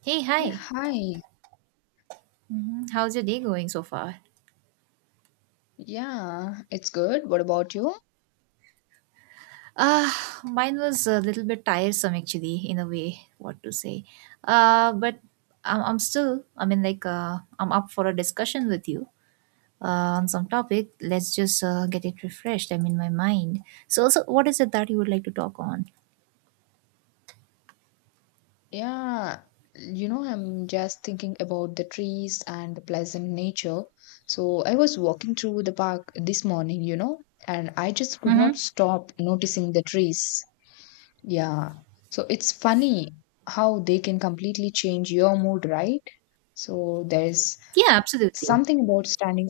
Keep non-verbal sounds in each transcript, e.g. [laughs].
Hey, Yeah, hi. hi. Mhm. How's your day going so far? Yeah, it's good. What about you? Ah, mine was a little bit tiresome actually, in a way, what to say. Uh, but I'm still, I'm up for a discussion with you on some topic. Let's just get it refreshed. I mean, my mind. So, what is it that you would like to talk on? Yeah, I'm just thinking about the trees and the pleasant nature. So I was walking through the park this morning, and I just could not Mm-hmm. stop noticing the trees. Yeah. So it's funny how they can completely change your mood, right? So there's Yeah, absolutely. something about standing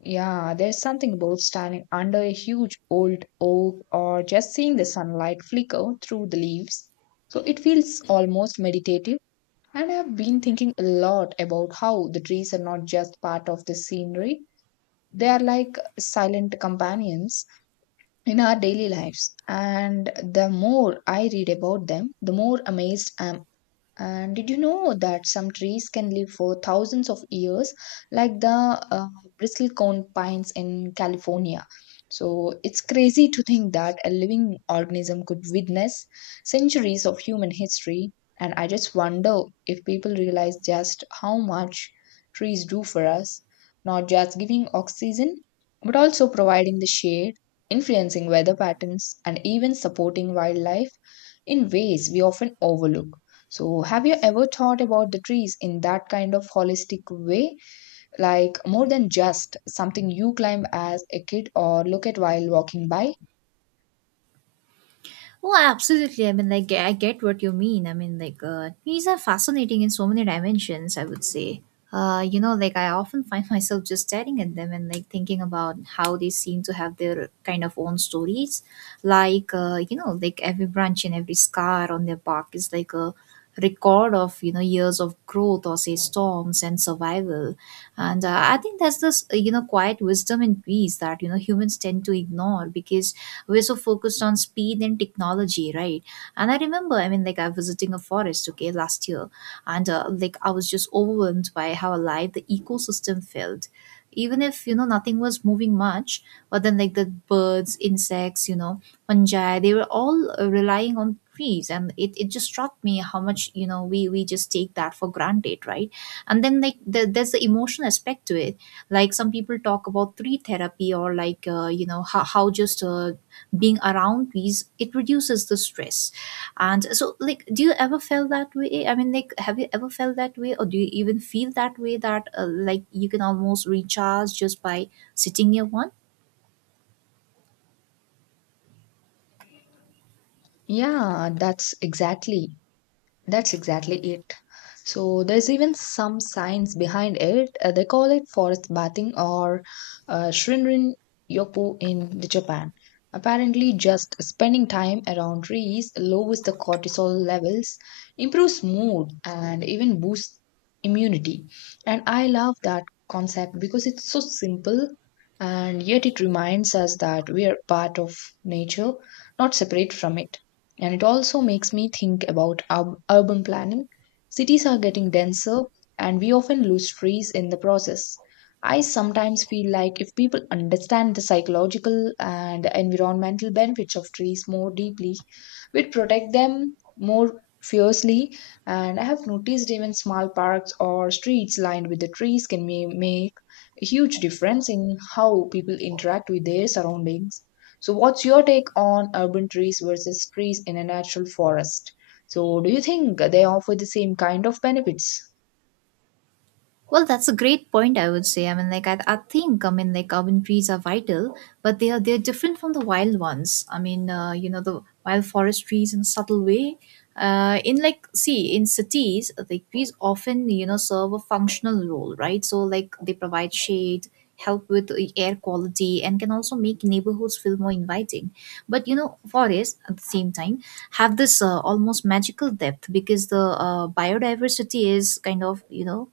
Yeah, there's something about standing under a huge old oak or just seeing the sunlight flicker through the leaves. So it feels almost meditative. And I've been thinking a lot about how the trees are not just part of the scenery, they are like silent companions in our daily lives. And the more I read about them, the more amazed I am, and did you know that some trees can live for thousands of years, like the uh, bristlecone pines in California? So it's crazy to think that a living organism could witness centuries of human history. And I just wonder if people realize just how much trees do for us, not just giving oxygen, but also providing the shade, influencing weather patterns, and even supporting wildlife in ways we often overlook. So, have you ever thought about the trees in that kind of holistic way? Like more than just something you climb as a kid or look at while walking by? Oh, absolutely. I get what you mean. These are fascinating in so many dimensions, I would say. I often find [laughs] myself just staring at them and, thinking about how they seem to have their kind of own stories. Every branch and every scar on their bark is like a record of, years of growth or, say, storms and survival. And I think that's this, quiet wisdom in peace that, humans tend to ignore because we're so focused on speed and technology, right? And I remember, I was visiting a forest, okay, last year, and I was just overwhelmed by how alive the ecosystem felt, even if nothing was moving much. But then, like, the birds, insects, fungi, they were all relying on trees, and it just struck me how much, we just take that for granted, right? And then, there's the emotional aspect to it. Like, some people talk about tree therapy or, how just being around these, it reduces the stress. And so, like, do you ever felt that way? Have you ever felt that way, or do you even feel that way that like you can almost recharge just by sitting near one? Yeah, that's exactly. That's exactly it. So there's even some science behind it. They call it forest bathing, or Shinrin Yopu in the Japan. Apparently, just spending time around trees lowers the cortisol levels, improves mood, and even boosts immunity. And I love that concept because it's so simple and yet it reminds us that we are part of nature, not separate from it. And it also makes me think about urban planning. Cities are getting denser, and we often lose trees in the process. I sometimes feel like if people understand the psychological and environmental benefits of trees more deeply, we'd protect them more fiercely. And I have noticed even small parks or streets lined with the trees can make a huge difference in how people interact with their surroundings. So, what's your take on urban trees versus trees in a natural forest? So, do you think they offer the same kind of benefits? Well, that's a great point, I would say. I think. Urban trees are vital, but they're different from the wild ones. I mean, the wild forest trees in a subtle way. In like See, in cities, like trees often, serve a functional role, right? So, like, they provide shade, help with the air quality, and can also make neighborhoods feel more inviting. But, forests at the same time have this almost magical depth because the biodiversity is kind of,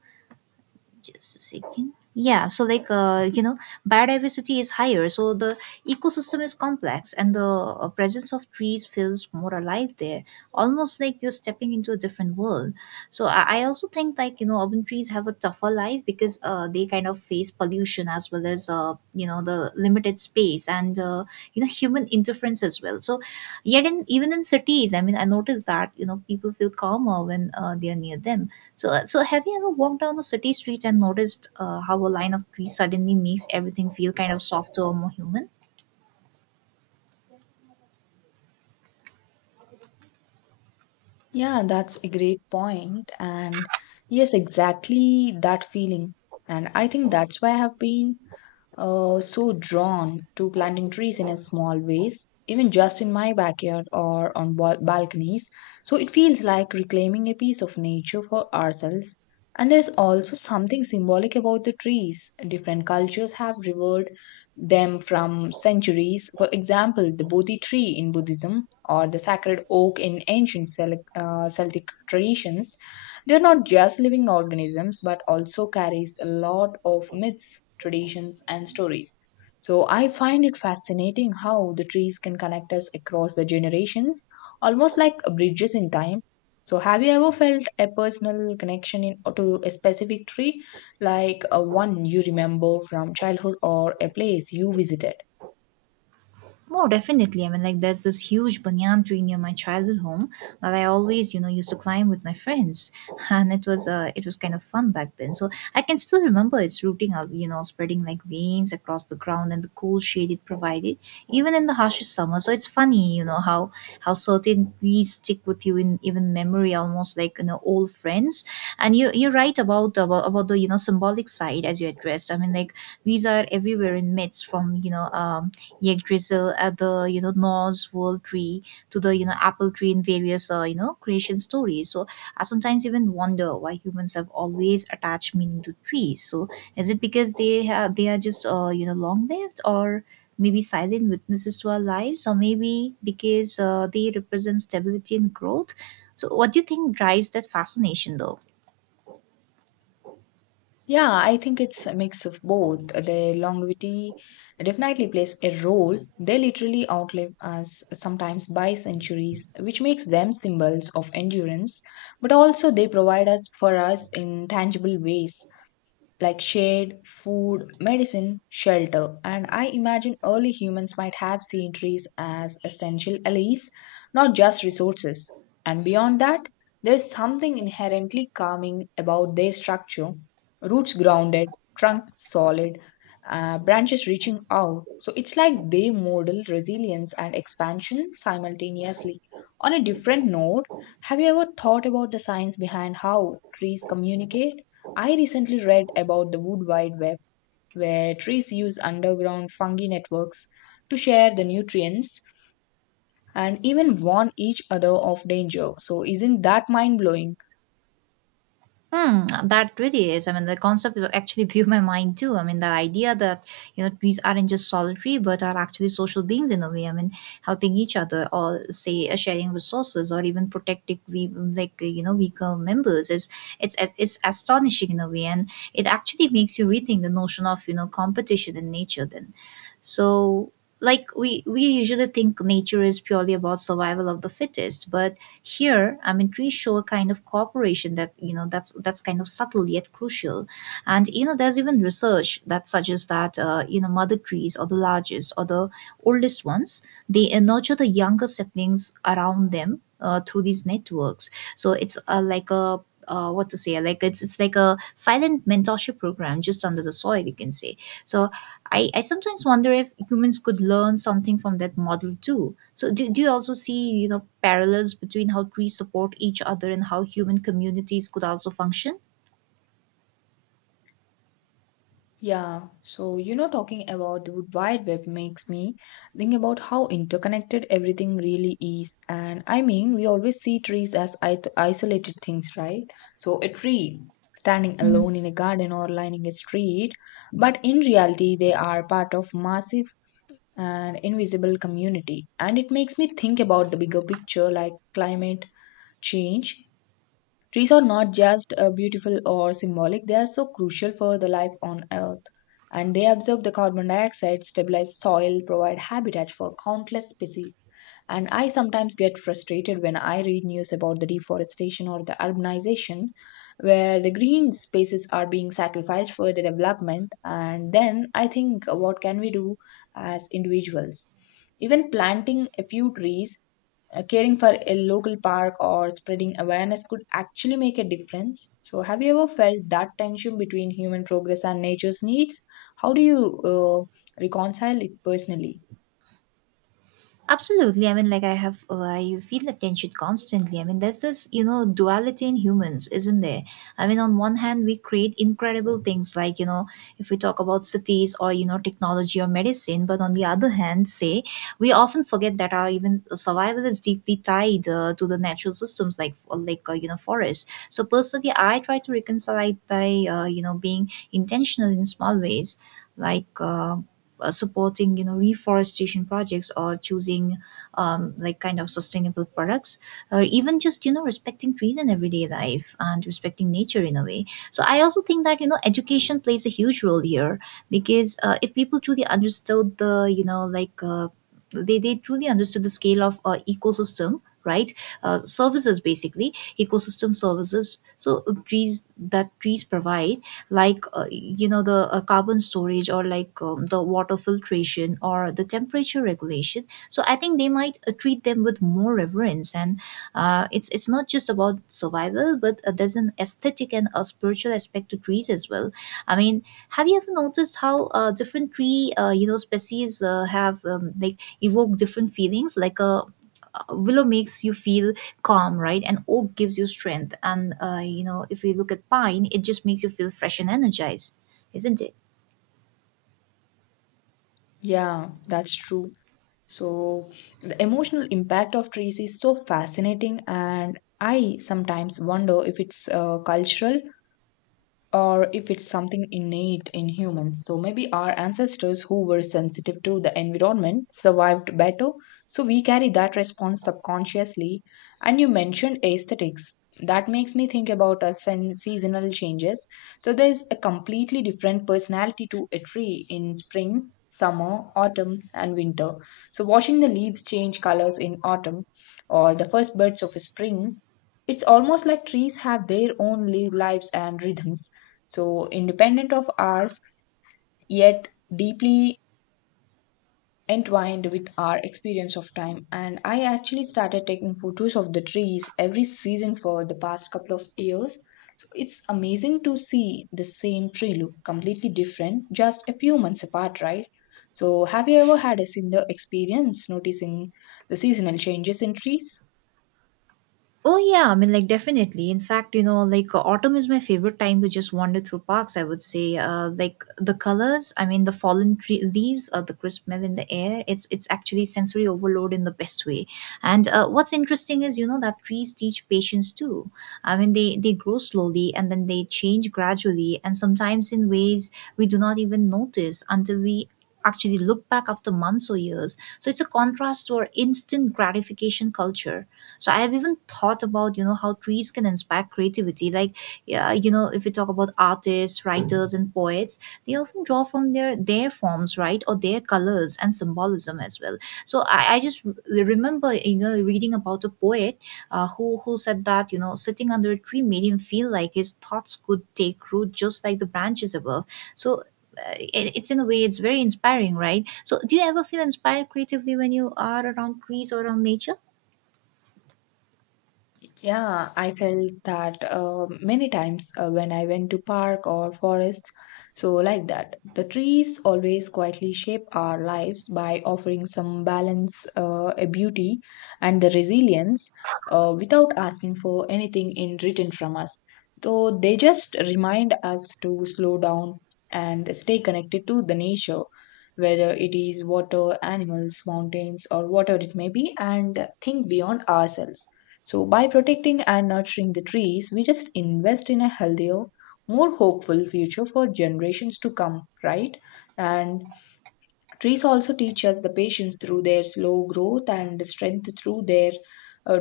just a second. Yeah, so, biodiversity is higher, so the ecosystem is complex and the presence of trees feels more alive there, almost like you're stepping into a different world. I also think, urban trees have a tougher life because they kind of face pollution, as well as the limited space and human interference as well. So, yet in even in cities, I mean, I noticed that, people feel calmer when they are near them. So, so have you ever walked down the city streets and noticed how a line of trees suddenly makes everything feel kind of softer or more human? Yeah, that's a great point. And yes, exactly that feeling. And I think that's why I have been so drawn to planting trees in a small ways, even just in my backyard or on balconies. So it feels like reclaiming a piece of nature for ourselves. And there's also something symbolic about the trees. Different cultures have revered them from centuries. For example, the Bodhi tree in Buddhism or the sacred oak in ancient Celtic traditions, they're not just living organisms, but also carries a lot of myths, traditions, and stories. So I find it fascinating how the trees can connect us across the generations, almost like bridges in time. So have you ever felt a personal connection to a specific tree, like a one you remember from childhood or a place you visited? More definitely. I mean, like, there's this huge banyan tree near my childhood home that I always, used to climb with my friends, [laughs] and it was kind of fun back then. So I can still remember its rooting out, spreading like veins across the ground, and the cool shade it provided, even in the harshest summer. So it's funny, how certain trees stick with you in even memory, almost like, old friends. And you're right about the, symbolic side, as you addressed. I mean, like, these are everywhere in myths, from, Yggdrasil at the, Norse world tree, to the, apple tree in various, creation stories. So I sometimes even wonder why humans have always attached meaning to trees. So, is it because they are just, long lived, or maybe silent witnesses to our lives, or maybe because they represent stability and growth? So what do you think drives that fascination though? Yeah, I think it's a mix of both. Their longevity definitely plays a role. They literally outlive us sometimes by centuries, which makes them symbols of endurance, but also they provide us for us in tangible ways like shade, food, medicine, shelter. And I imagine early humans might have seen trees as essential allies, not just resources. And beyond that, there is something inherently calming about their structure, roots grounded, trunks solid, branches reaching out. So it's like they model resilience and expansion simultaneously. On a different note, have you ever thought about the science behind how trees communicate? I recently read about the Wood Wide Web, where trees use underground fungi networks to share the nutrients and even warn each other of danger. So, isn't that mind blowing? Hmm, that really is. I mean, the concept actually blew my mind too. I mean, the idea that, trees aren't just solitary, but are actually social beings in a way. I mean, helping each other, or say, sharing resources, or even protecting, we like, you know, weaker members, is, it's astonishing in a way. And it actually makes you rethink the notion of, competition in nature then. So, like we usually think nature is purely about survival of the fittest, but here, I mean, trees show a kind of cooperation that, that's kind of subtle yet crucial. And, there's even research that suggests that, mother trees, or the largest or the oldest ones, they nurture the younger saplings around them through these networks. So it's, like a what to say, it's like a silent mentorship program just under the soil, you can say. So I sometimes wonder if humans could learn something from that model too. So, do you also see, parallels between how trees support each other and how human communities could also function? Yeah, so talking about the Wood Wide Web makes me think about how interconnected everything really is. And I mean, we always see trees as isolated things, right? So, a tree standing alone in a garden or lining a street, but in reality, they are part of massive and invisible community. And it makes me think about the bigger picture, like climate change. Trees are not just beautiful or symbolic, they are so crucial for the life on Earth. And they absorb the carbon dioxide, stabilize soil, provide habitat for countless species. And I sometimes get frustrated when I read news about the deforestation or the urbanization, where the green spaces are being sacrificed for the development. And then I think, what can we do as individuals? Even planting a few trees, caring for a local park or spreading awareness could actually make a difference. So, have you ever felt that tension between human progress and nature's needs? How do you reconcile it personally? Absolutely. I have, I feel the tension constantly. I mean, there's this, duality in humans, isn't there? I mean, on one hand, we create incredible things, like, if we talk about cities, or, technology or medicine, but on the other hand, say, we often forget that our even survival is deeply tied to the natural systems, like, forests. So personally, I try to reconcile it by, being intentional in small ways, like uh, supporting, reforestation projects, or choosing, like, kind of sustainable products, or even just, respecting trees in everyday life, and respecting nature in a way. So I also think that, education plays a huge role here, because if people truly understood the, they truly understood the scale of ecosystem, right, services, basically, ecosystem services, so trees provide, the carbon storage, or the water filtration, or the temperature regulation. So I think they might treat them with more reverence. And it's not just about survival, but there's an aesthetic and a spiritual aspect to trees as well. I mean, have you ever noticed how different tree species have like evoke different feelings, like a willow makes you feel calm, right, and oak gives you strength, and, if we look at pine, it just makes you feel fresh and energized, isn't it? Yeah, that's true. So, the emotional impact of trees is so fascinating, and I sometimes wonder if it's cultural or if it's something innate in humans. So maybe our ancestors who were sensitive to the environment survived better. So we carry that response subconsciously. And you mentioned aesthetics. That makes me think about us and seasonal changes. So there's a completely different personality to a tree in spring, summer, autumn, and winter. So watching the leaves change colors in autumn or the first birds of spring, it's almost like trees have their own lives and rhythms, so independent of ours, yet deeply entwined with our experience of time. And I actually started taking photos of the trees every season for the past couple of years. So it's amazing to see the same tree look completely different just a few months apart, right? So have you ever had a similar experience noticing the seasonal changes in trees? Oh yeah, I mean, like definitely. In fact, autumn is my favorite time to just wander through parks, I would say. The colors, I mean the fallen tree leaves or the crisp smell in the air, it's actually sensory overload in the best way. And what's interesting is, that trees teach patience too. I mean, they grow slowly and then they change gradually, and sometimes in ways we do not even notice until we actually look back after months or years. So it's a contrast to our instant gratification culture. So I have even thought about, how trees can inspire creativity. Like, yeah, if we talk about artists, writers, and poets, they often draw from their forms, right, or their colors and symbolism as well. I just remember, reading about a poet, who said that, sitting under a tree made him feel like his thoughts could take root just like the branches above. So it's, in a way, it's very inspiring, right? So do you ever feel inspired creatively when you are around trees or around nature? Yeah, I felt that many times when I went to park or forests. So like that, the trees always quietly shape our lives by offering some balance, a beauty, and the resilience, without asking for anything in return from us. So they just remind us to slow down and stay connected to the nature, whether it is water, animals, mountains, or whatever it may be, and think beyond ourselves. So, by protecting and nurturing the trees, we just invest in a healthier, more hopeful future for generations to come, right? And trees also teach us the patience through their slow growth and strength through their uh,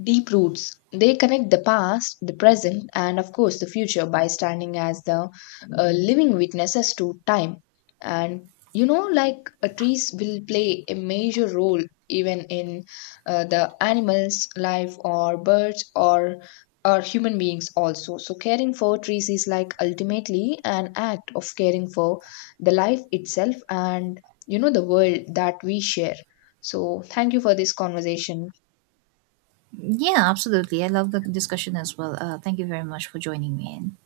deep roots. They connect the past, the present, and of course the future by standing as the living witnesses to time. And trees will play a major role even in the animals' life, or birds, or human beings also. So caring for trees is like ultimately an act of caring for the life itself and the world that we share. So thank you for this conversation. Yeah, absolutely. I love the discussion as well. Thank you very much for joining me in.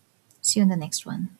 See you in the next one.